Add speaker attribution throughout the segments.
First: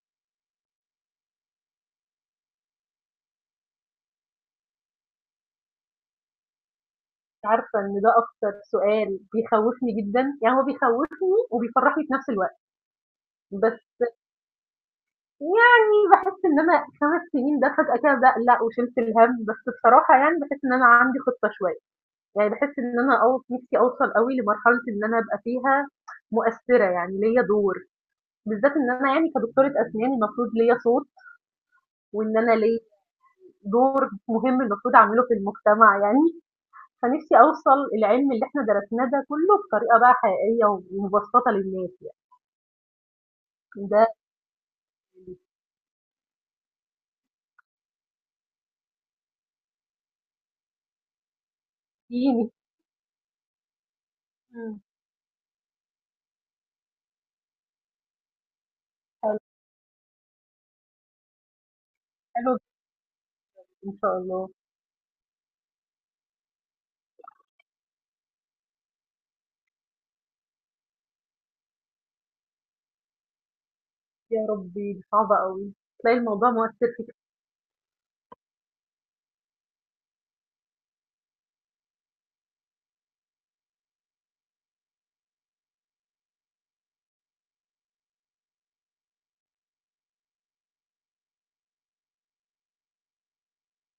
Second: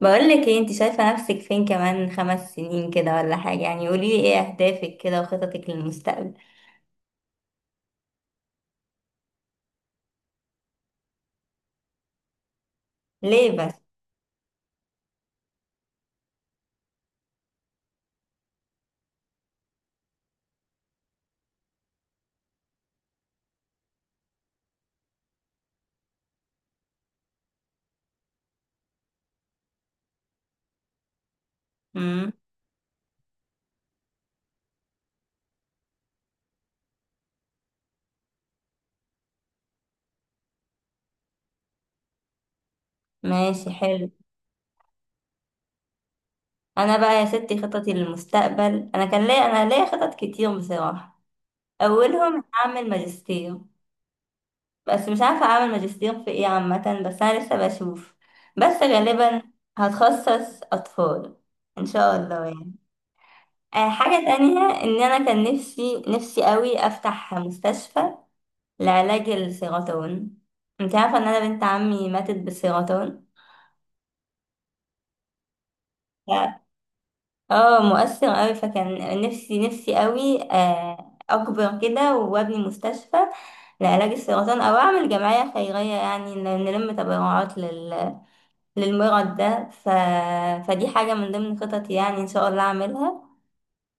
Speaker 1: بقول لك ايه، انت شايفة نفسك فين كمان 5 سنين كده ولا حاجة؟ قولي لي ايه اهدافك كده وخططك للمستقبل؟
Speaker 2: عارفة إن ده أكتر سؤال بيخوّفني جدًا، يعني هو بيخوّفني وبيفرّحني في نفس الوقت،
Speaker 1: ليه بس؟
Speaker 2: بس يعني باحس إن أنا 5 سنين ده فجأة كده باقلق وشِلت الهَم، بس بصراحة يعني باحس إن أنا عندي خطة شوية، يعني باحس إن أنا أو نفسي أوصل أوي لمرحلة إن أنا أبقى فيها مؤثِّرة، يعني ليّا دور، بالذات إن أنا يعني كدكتورة أسنان المفروض ليّا صوت
Speaker 1: امم
Speaker 2: وإن أنا ليّا دور مهم المفروض أعمله في المجتمع يعني. فنفسي أوصل العلم اللي إحنا درسناه ده كله بطريقة بقى حقيقية ومبسطة للناس
Speaker 1: ماشي،
Speaker 2: يعني ده
Speaker 1: حلو.
Speaker 2: اللي
Speaker 1: انا بقى يا ستي خططي للمستقبل، انا ليا خطط كتير بصراحة. اولهم
Speaker 2: فيني.
Speaker 1: اعمل ماجستير،
Speaker 2: مم.
Speaker 1: بس مش عارفة اعمل ماجستير في ايه عامة. بس انا لسه بشوف. بس
Speaker 2: حلو.
Speaker 1: غالبا هتخصص اطفال ان شاء الله
Speaker 2: حلو
Speaker 1: يعني. آه،
Speaker 2: إن شاء
Speaker 1: حاجة
Speaker 2: الله.
Speaker 1: تانية ان انا كان نفسي نفسي قوي افتح مستشفى لعلاج السرطان. انت عارفة ان انا بنت عمي ماتت بالسرطان.
Speaker 2: يا ربي دي صعبة قوي، تلاقي الموضوع
Speaker 1: ف-
Speaker 2: مؤثر فيك.
Speaker 1: اه، مؤثر قوي. فكان نفسي نفسي قوي، آه، اكبر كده وابني مستشفى لعلاج السرطان، او اعمل جمعية خيرية يعني نلم تبرعات للمرض ده. فدي حاجة من ضمن خططي يعني، ان شاء الله اعملها.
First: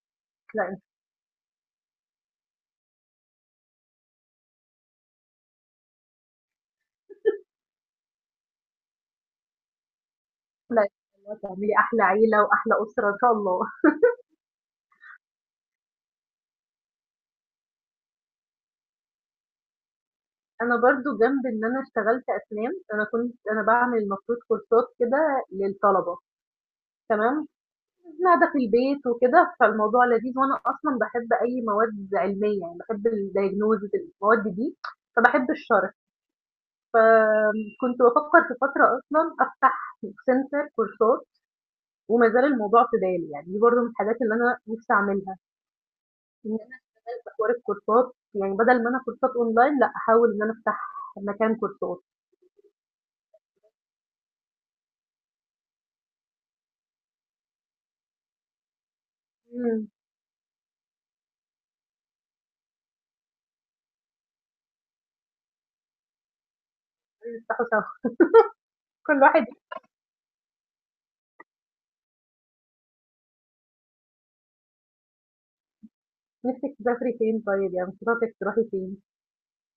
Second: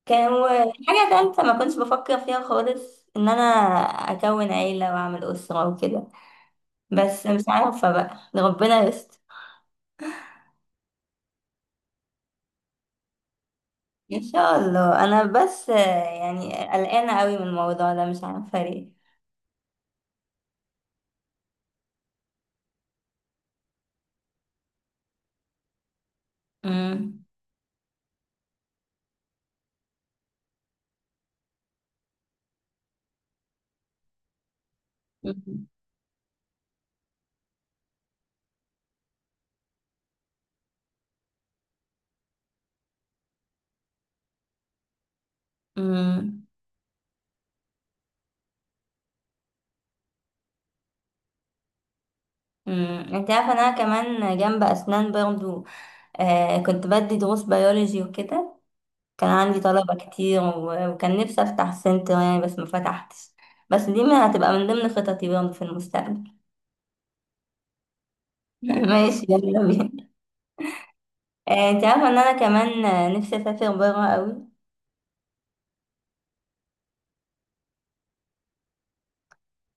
Speaker 1: كان
Speaker 2: لا إن شاء
Speaker 1: حاجة تالتة ما كنتش بفكر فيها خالص، ان انا اكون عيلة واعمل اسرة وكده، بس مش عارفة بقى، ربنا يستر.
Speaker 2: الله، إن شاء الله تعملي أحلى عيلة وأحلى أسرة إن شاء الله.
Speaker 1: ان شاء الله. انا بس آه، يعني قلقانه قوي من الموضوع ده، مش عارفه ليه.
Speaker 2: أنا برضو جنب إن أنا اشتغلت أسنان، أنا كنت أنا بعمل المفروض كورسات كده للطلبة.
Speaker 1: امم
Speaker 2: تمام. قاعدة في البيت وكده فالموضوع لذيذ، وأنا أصلا بحب أي مواد علمية، يعني بحب الدايجنوزز المواد دي فبحب الشرح. فكنت بفكر في فترة أصلا أفتح سنتر كورسات، وما زال الموضوع في بالي، يعني دي برضه من الحاجات اللي أنا نفسي أعملها،
Speaker 1: امم
Speaker 2: إن أنا أختار الكورسات، يعني بدل ما أنا كورسات أونلاين لا أحاول إن أنا أفتح مكان كورسات.
Speaker 1: انت عارفه إن انا كمان جنب اسنان برضو آه كنت بدي دروس بيولوجي وكده. كان عندي
Speaker 2: مم،
Speaker 1: طلبه كتير وكان نفسي افتح سنتر يعني، بس ما فتحتش. بس دي ما هتبقى من ضمن خططي برضو في المستقبل.
Speaker 2: نفتحه سوا، كل
Speaker 1: ماشي،
Speaker 2: واحد.
Speaker 1: يلا بينا. آه، انت عارفه ان انا كمان آه، نفسي اسافر بره قوي.
Speaker 2: نفسك تسافري فين طيب، يعني خططك تروحي فين؟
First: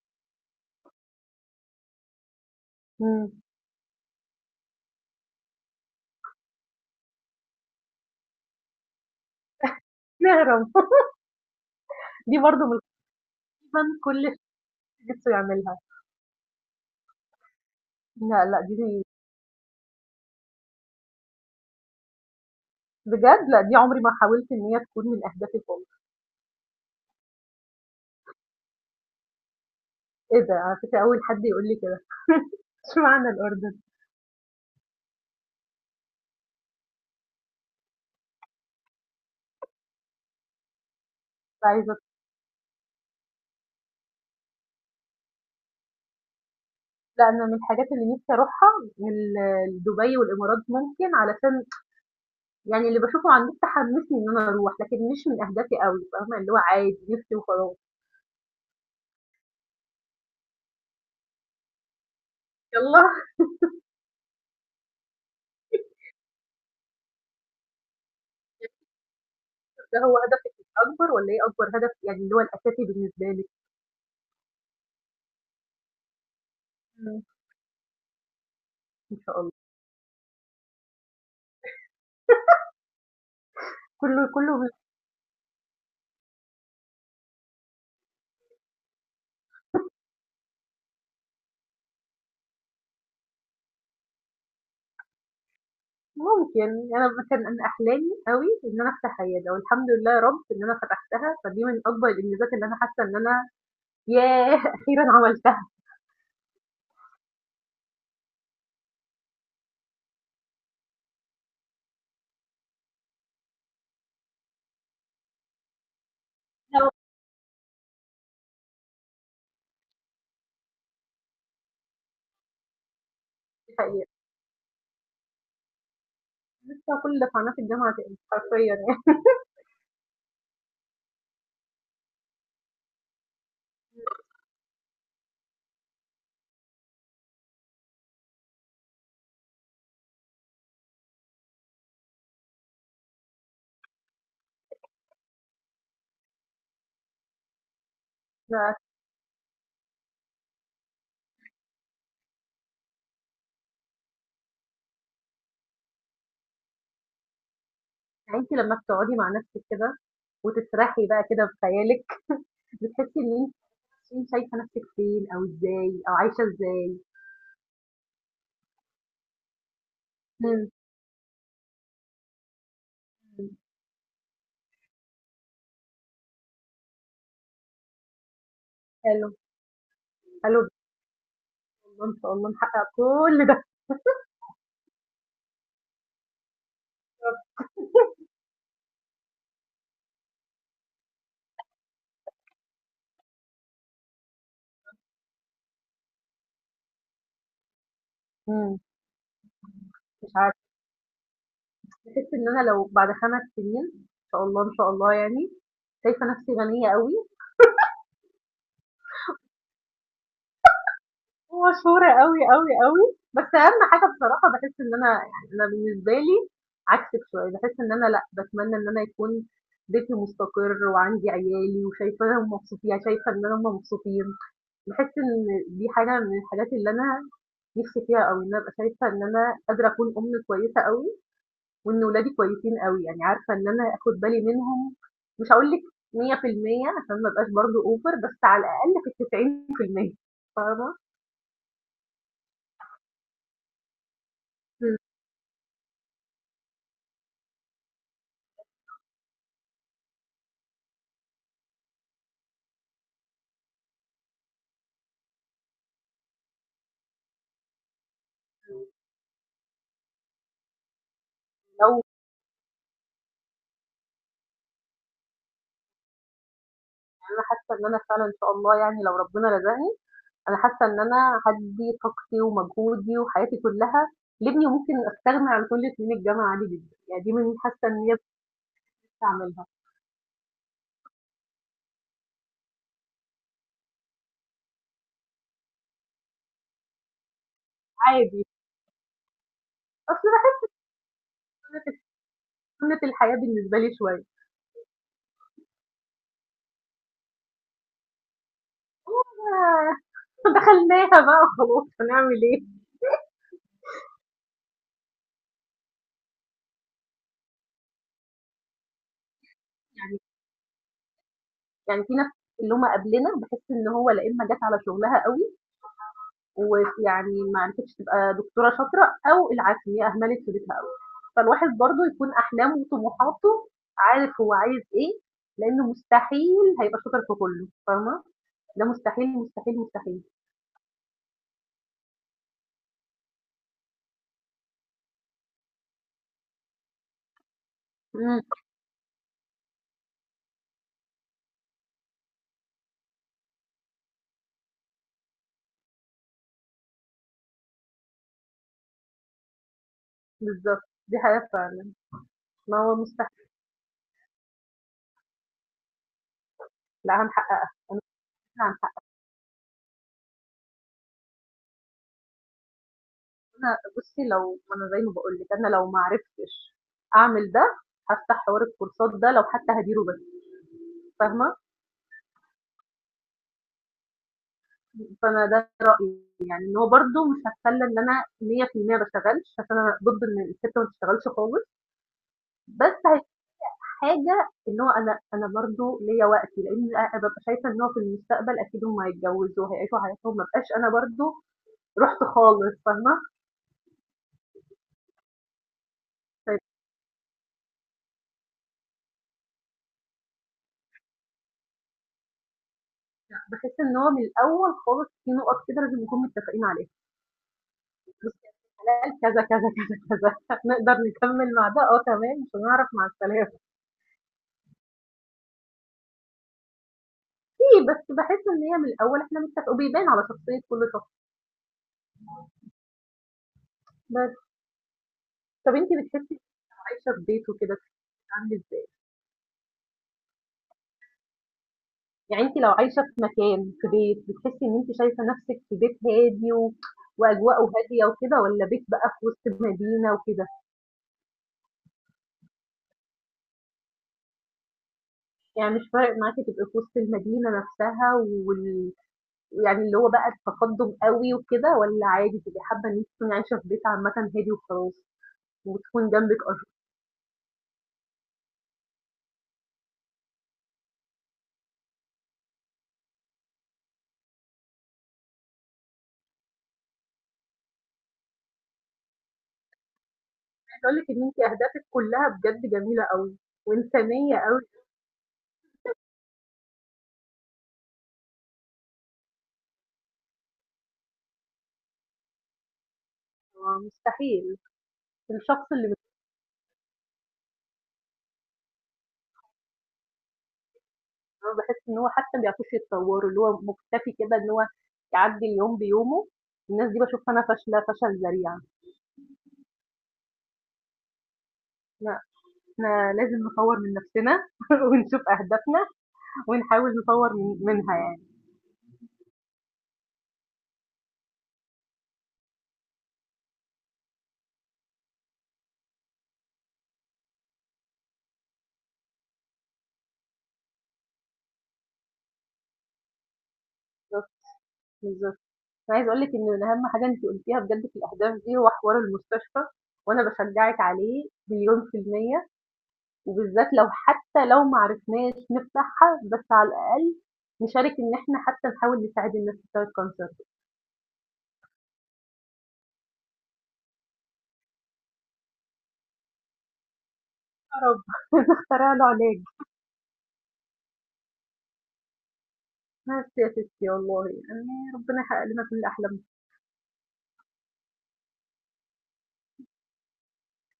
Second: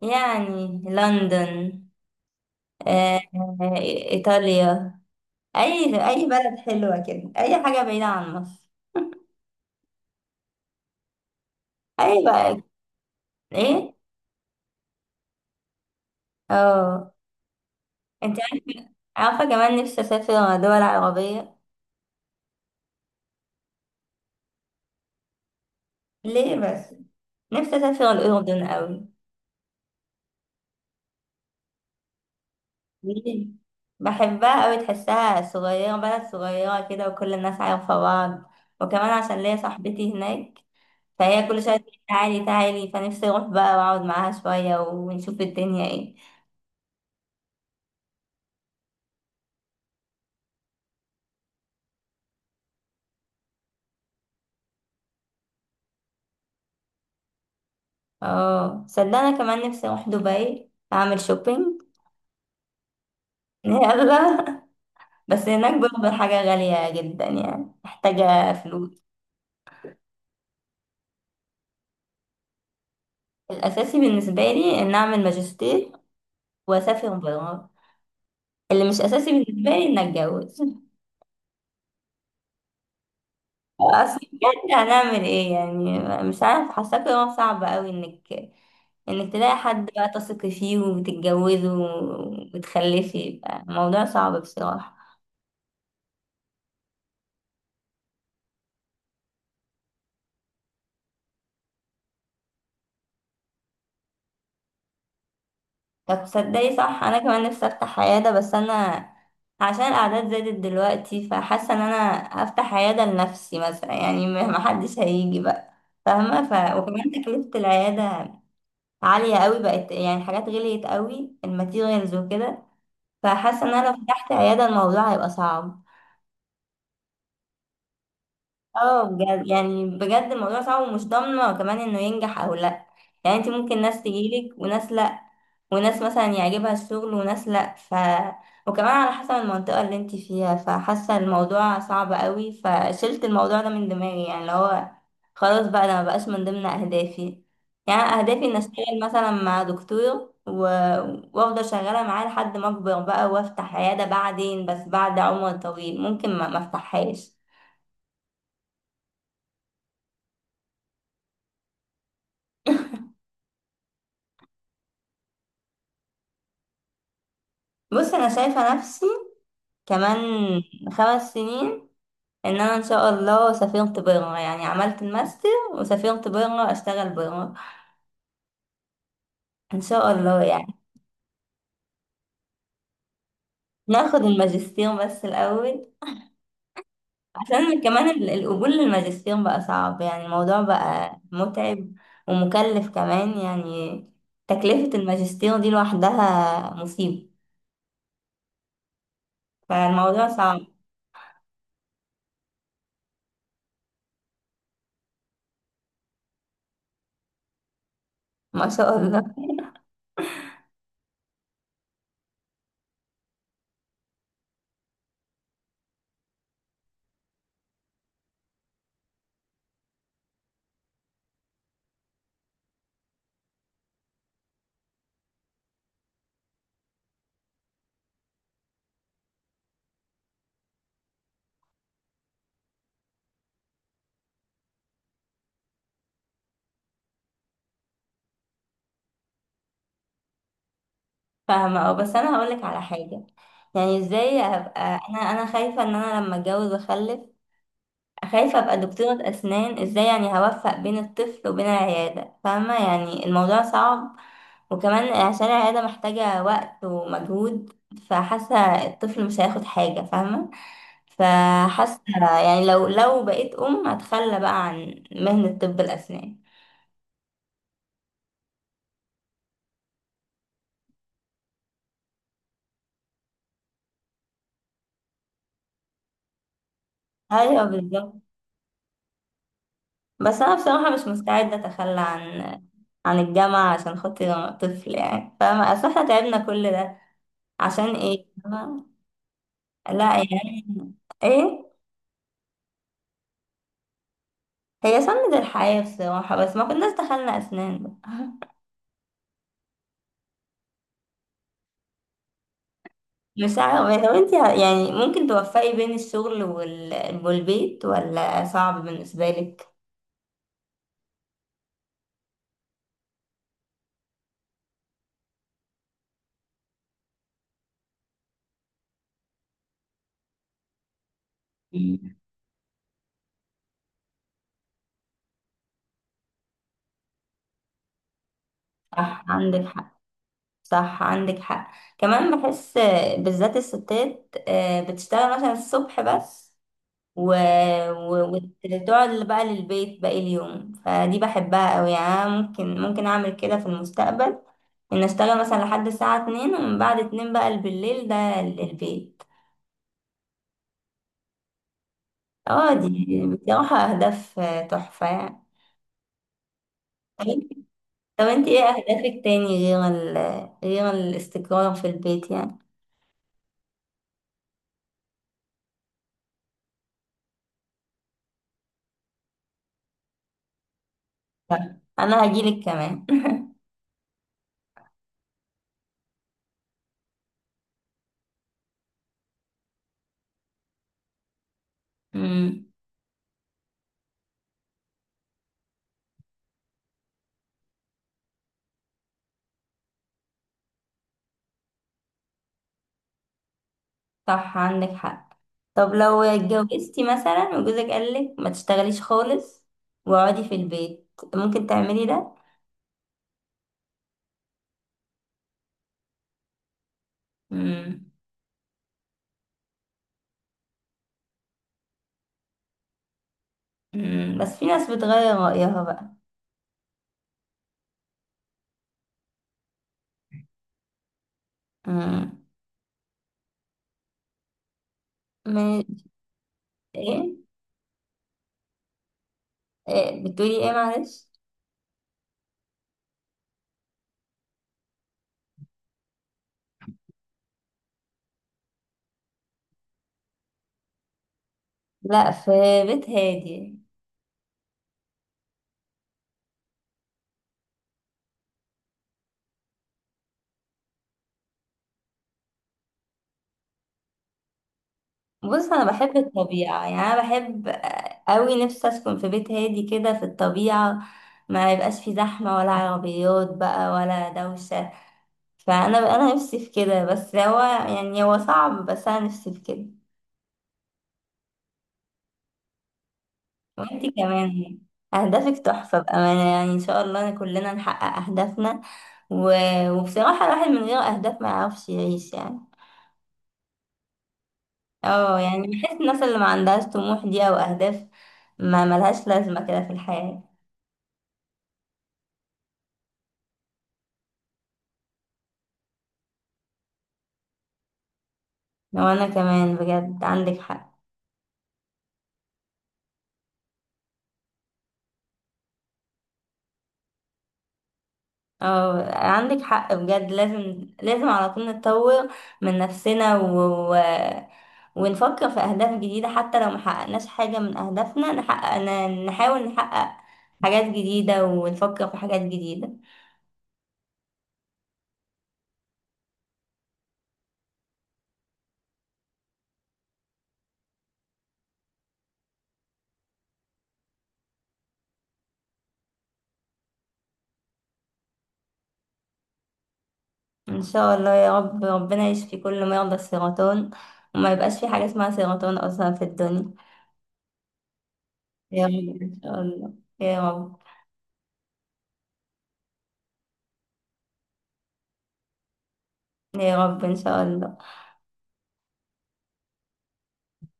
Speaker 1: يعني لندن، آه،
Speaker 2: مم،
Speaker 1: آه، إيطاليا. اي بلد حلوه كده، اي حاجه بعيده عن مصر.
Speaker 2: نهرب.
Speaker 1: اي
Speaker 2: دي
Speaker 1: بقى.
Speaker 2: برضه من من
Speaker 1: ايه،
Speaker 2: كل نِفْسه يعملها.
Speaker 1: اه. انت
Speaker 2: لأ، لأ،
Speaker 1: عارفه،
Speaker 2: دي
Speaker 1: عارفه كمان نفسي اسافر دول عربيه.
Speaker 2: بجد، لأ، دي عمري ما حاولت إن هي تكون من أهدافي خالص.
Speaker 1: ليه بس؟ نفسي اسافر الاردن قوي.
Speaker 2: إيه ده! على فكرة أول حد يقول لي كده، إشمعنى
Speaker 1: ليه؟
Speaker 2: الأردن؟
Speaker 1: بحبها قوي، تحسها صغيره، بلد صغيره كده وكل الناس عارفه بعض. وكمان عشان ليا صاحبتي هناك، فهي كل
Speaker 2: كنت
Speaker 1: شويه
Speaker 2: عايزة،
Speaker 1: تقول تعالي تعالي. فنفسي اروح بقى واقعد معاها شويه ونشوف الدنيا ايه.
Speaker 2: لأ، أنا من الحاجات اللي نِفْسي أروحها ال دبي والإمارات ممكن، علشان يعني اللي باشوفه على النت حمّسني إن أنا أروح، لكن مش من أهدافي أوي، فاهمة؟ اللي هو عادي نِفْسي وخلاص.
Speaker 1: اه صدقني كمان نفسي اروح دبي اعمل شوبينج.
Speaker 2: يالّا.
Speaker 1: يلا. بس هناك برضه الحاجة غالية جدا يعني، محتاجة فلوس.
Speaker 2: ده هو هدفِك الأكبر والّا إيه أكبر هدف، يعني اللي هو الأساسي بالنسبة لِك؟
Speaker 1: الأساسي بالنسبة لي إن أعمل ماجستير وأسافر
Speaker 2: إمم،
Speaker 1: برا. اللي مش
Speaker 2: إن
Speaker 1: أساسي
Speaker 2: شاء الله.
Speaker 1: بالنسبة لي إن أتجوز. أصل
Speaker 2: كُلّه كُلّه.
Speaker 1: بجد هنعمل إيه يعني؟ مش عارف، حاسة قرار صعب أوي إنك تلاقي حد بقى تثقي فيه وتتجوزه وتخلفي. الموضوع صعب بصراحة.
Speaker 2: ممكن أنا مثلًا، أنا أحلامي أوي إن أنا أفتح عيادة، والحمد لله يا رب إن أنا فتحتها، فدي من أكبر الإنجازات اللي أنا حاسة إن أنا، ياه! أخيرًا عملتها.
Speaker 1: طب تصدقي؟ صح، انا كمان نفسي افتح عيادة، بس انا عشان الاعداد زادت دلوقتي، فحاسة ان انا افتح عيادة لنفسي مثلا يعني، ما حدش هيجي بقى، فاهمة؟
Speaker 2: آه.
Speaker 1: وكمان تكلفة العيادة عالية قوي بقت يعني، الحاجات غليت قوي، الماتيريالز وكده. فحاسة ان
Speaker 2: دي
Speaker 1: انا لو
Speaker 2: حقيقة.
Speaker 1: فتحت عيادة الموضوع هيبقى صعب.
Speaker 2: لسه كل قناة الجامعة تاني حرفيًا يعني.
Speaker 1: اه بجد يعني، بجد الموضوع صعب ومش ضامنة كمان انه ينجح او لا. يعني انت ممكن ناس تجيلك وناس لا، وناس مثلا يعجبها الشغل وناس لا، وكمان على حسب المنطقة اللي انت فيها. فحاسة الموضوع صعب قوي، فشلت الموضوع ده من دماغي يعني، اللي هو خلاص بقى ده مبقاش من ضمن اهدافي. يعني اهدافي ان اشتغل مثلا مع دكتور وافضل شغالة معاه لحد ما اكبر بقى وافتح عيادة بعدين، بس بعد عمر طويل ممكن ما افتحهاش.
Speaker 2: أنتِ لمّا بتقعدي مع نفسِك كده وتسرحي بقى كده بخيالِك، بتحسي إن أنتِ، انت شايفة نفسِك فين أو إزاي أو عايشة إزاي؟
Speaker 1: بص انا شايفه نفسي كمان
Speaker 2: إمم،
Speaker 1: 5 سنين، ان انا ان شاء
Speaker 2: إمم،
Speaker 1: الله سافرت بره يعني، عملت الماستر وسافرت بره اشتغل بره،
Speaker 2: حلو،
Speaker 1: ان شاء الله
Speaker 2: حلو إن
Speaker 1: يعني.
Speaker 2: شاء الله، إن شاء الله نحقق كل ده.
Speaker 1: ناخد الماجستير بس الاول، عشان كمان القبول للماجستير بقى صعب يعني، الموضوع بقى متعب ومكلف كمان يعني. تكلفة الماجستير دي لوحدها مصيبة.
Speaker 2: إمم،
Speaker 1: فالموضوع
Speaker 2: مش عا
Speaker 1: صعب.
Speaker 2: باحس إن أنا لو بعد 5 سنين إن شاء الله، إن شاء الله يعني، شايفة نفسي غنية أوي
Speaker 1: ما شاء الله.
Speaker 2: ومشهورة أوي، أوي، أوي، بس أهم حاجة بصراحة باحس إن أنا، يعني أنا بالنسبة لي عكسِك شوية، باحس إن أنا لأ، باتمنى إن أنا يكون بيتي مستقر وعندي عيالي وشايفاهم مبسوطين، يعني شايفة إن هم مبسوطين، باحس إن دي حاجة من الحاجات اللي أنا نفسي فيها أوي، إن أنا أبقى شايفة إن أنا قادرة أكون أم كويسة أوي، وإن ولادي كويسين أوي، يعني عارفة إن أنا آخد بالي منهم، مش هاقول لِك 100% عشان ما أبقاش برضه over، بس على الأقل في ال90%، فاهمة؟
Speaker 1: فاهمة. اه بس انا هقولك على حاجة، يعني ازاي ابقى؟
Speaker 2: إمم.
Speaker 1: انا خايفة ان انا لما اتجوز واخلف، خايفة ابقى دكتورة اسنان ازاي يعني، هوفق بين الطفل وبين العيادة. فاهمة؟ يعني الموضوع صعب، وكمان عشان العيادة محتاجة وقت ومجهود. فحاسة
Speaker 2: إمم.
Speaker 1: الطفل مش هياخد حاجة فاهمة. فحاسة
Speaker 2: لو
Speaker 1: يعني لو بقيت ام هتخلى بقى عن مهنة طب الاسنان.
Speaker 2: أنا حاسة إن أنا فعلًا إن شاء الله يعني، لو ربنا رزقني، أنا حاسة إن أنا هادّي طاقتي ومجهودي وحياتي كلها لابني، وممكن أستغنى عن كل سنين الجامعة عادي جدًا، يعني دي من،
Speaker 1: ايوه
Speaker 2: حاسة إن هي
Speaker 1: بالظبط.
Speaker 2: بتستعملها
Speaker 1: بس انا بصراحه مش مستعده اتخلى عن عن الجامعه عشان خاطر طفل يعني، فاهمه؟ اصل احنا تعبنا كل ده عشان ايه،
Speaker 2: عادي،
Speaker 1: فاهمة؟ لا
Speaker 2: أصل
Speaker 1: يعني.
Speaker 2: باحس
Speaker 1: ايه.
Speaker 2: سنة الحياة بالنسبة لي شوية،
Speaker 1: هي سنة الحياه بصراحه، بس ما كناش دخلنا اسنان بقى.
Speaker 2: آه، دخلناها بقى وخلاص هنعمل إيه؟
Speaker 1: مش عارفه، لو انت يعني ممكن توفقي بين الشغل والبيت، ولا صعب بالنسبه لك؟
Speaker 2: يعني في ناس اللي هم قبلنا، بحس ان هو لا، اما جت على شغلها قوي ويعني ما عرفتش تبقى دكتوره شاطره، او العكس هي اهملت في بيتها قوي. فالواحد برضه
Speaker 1: مم.
Speaker 2: يكون احلامه وطموحاته، عارف هو عايز ايه، لانه مستحيل هيبقى شاطر في كله، فاهمه؟ ده
Speaker 1: صح
Speaker 2: مستحيل
Speaker 1: عندك
Speaker 2: مستحيل
Speaker 1: حق.
Speaker 2: مستحيل.
Speaker 1: صح عندك حق. كمان بحس، بالذات الستات آه، بتشتغل مثلا الصبح بس و... و...
Speaker 2: امم.
Speaker 1: وتقعد بقى للبيت باقي اليوم. فدي بحبها قوي يعني، أنا ممكن اعمل كده في المستقبل، ان اشتغل مثلا لحد الساعة 2، ومن بعد 2 بقى بالليل ده للبيت.
Speaker 2: بالظبط. دي حاجه فعلا.
Speaker 1: اه
Speaker 2: ما هو
Speaker 1: دي
Speaker 2: مستحيل
Speaker 1: بصراحة اهداف آه، تحفة يعني.
Speaker 2: لا
Speaker 1: طب انت
Speaker 2: هنحققها.
Speaker 1: طب انت ايه
Speaker 2: احنا
Speaker 1: اهدافك تاني غير غير الاستقرار في البيت يعني؟
Speaker 2: هنحققها. بصي، لو انا زي ما بقول لك، انا لو ما عرفتش اعمل ده هفتح حوار الكورسات ده لو حتى هديره بس، فاهمه؟
Speaker 1: لا، انا هجيلك كمان.
Speaker 2: فانا ده رايي، يعني ان هو برده مش هتخلى ان انا 100% ما اشتغلش، عشان انا ضد ان الست ما تشتغلش خالص،
Speaker 1: مم.
Speaker 2: بس هي حاجه ان هو انا برده ليا وقتي، لان أنا ببقى شايفه ان هو في المستقبل اكيد هم هيتجوزوا وهيعيشوا حياتهم، ما بقاش انا برده رحت خالص، فاهمه؟
Speaker 1: صح عندك حق. طب لو
Speaker 2: طيب،
Speaker 1: اتجوزتي مثلا وجوزك قالك ما تشتغليش خالص واقعدي في البيت، ممكن تعملي ده؟
Speaker 2: بحس ان هو من الاول خالص في نقط كده لازم نكون متفقين عليها.
Speaker 1: مم.
Speaker 2: بصي يا ست، حلال كذا كذا، كذا كذا نقدر نكمل مع ده، اه تمام، مش هنعرف، مع السلامه.
Speaker 1: مم. بس في ناس بتغير رأيها بقى.
Speaker 2: في، بس بحس ان هي من الاول احنا متفقين، وبيبان على شخصيه كل شخص
Speaker 1: مم.
Speaker 2: بس. طب
Speaker 1: من...
Speaker 2: أنتِ بتحسّي لو عايشة في
Speaker 1: ايه.
Speaker 2: بيت وكده بتبقى عاملة إزاي؟
Speaker 1: إيه؟ بتقولي ايه، معلش؟
Speaker 2: يعني أنتِ لو عايشة في مكان، في بيت، بتحسّي إن أنتِ شايفة نَفْسِك في بيت هادي وأجواءه هادية وكده، والّا بيت بقى في وسط المدينة وكده؟
Speaker 1: لا، في بيت هادي.
Speaker 2: يعني مش فارق معاكِ تبقي في وسط المدينة نَفْسها وال يعني اللي هو بقى التقدُّم أوي وكده، والّا عادي تبقي حابة إن أنتِ تكوني عايشة في بيت عامةً هادي وخلاص،
Speaker 1: بص انا
Speaker 2: وتكون
Speaker 1: بحب
Speaker 2: جنبِك أشجار؟
Speaker 1: الطبيعة، يعني انا بحب قوي. نفسي اسكن في بيت هادي كده في الطبيعة، ما يبقاش في زحمة ولا عربيات بقى ولا دوشة. فانا نفسي في كده، بس هو يعني هو صعب، بس انا نفسي في كده.
Speaker 2: عايزة أقول لِك إن أنتِ أهدافِك كُلّها بجد جميلة أوي
Speaker 1: وانتي
Speaker 2: وإنسانية
Speaker 1: كمان
Speaker 2: أوي.
Speaker 1: يعني اهدافك تحفه بامانه يعني، ان شاء الله كلنا نحقق اهدافنا. و... وبصراحه الواحد من غير اهداف ما يعرفش يعيش يعني.
Speaker 2: آه مستحيل.
Speaker 1: اه يعني
Speaker 2: الشخص
Speaker 1: بحس
Speaker 2: اللي،
Speaker 1: الناس اللي ما عندهاش طموح دي او اهداف ما ملهاش لازمه كده في الحياه.
Speaker 2: أنا باحس إن هو حتى ما بيعرفوش يتطوّروا، اللي هو مُكتفي كده إن هو يعدّي اليوم بيومه، الناس دي باشوفها أنا فاشلة فشل ذريع.
Speaker 1: وانا كمان بجد عندك حق.
Speaker 2: لأ، إحنا لازم نطوّر من نَفْسنا ونشوف أهدافنا ونحاول نطوّر منها يعني.
Speaker 1: اه عندك حق بجد، لازم لازم على طول نتطور من نفسنا و- ونفكر في أهداف جديدة، حتى لو محققناش حاجة من أهدافنا نحقق نحاول نحقق حاجات جديدة ونفكر في حاجات جديدة.
Speaker 2: بالضبط، بالضبط. أنا عايزة أقول لِك إن أهم حاجة أنتِ قُلتيها بجد في الأهداف دي هو حوار المستشفى، وأنا باشجّعِك عليه 100%، وبالذات لو حتى لو ما عرفناش نفتحها بس على الأقل نشارك إن إحنا حتى نحاول نساعد الناس بتوع الcancer.
Speaker 1: إن شاء الله يا رب ربنا يشفي كل مرضى السرطان، وما يبقاش في حاجة اسمها سرطان أصلا في الدنيا.
Speaker 2: يا رب،
Speaker 1: يا
Speaker 2: نخترع له
Speaker 1: رب إن
Speaker 2: علاج.
Speaker 1: شاء الله. يا رب.
Speaker 2: ما سياسة يا والله يعني، ربنا يحقق لنا كل أحلامنا.
Speaker 1: يا رب إن شاء الله.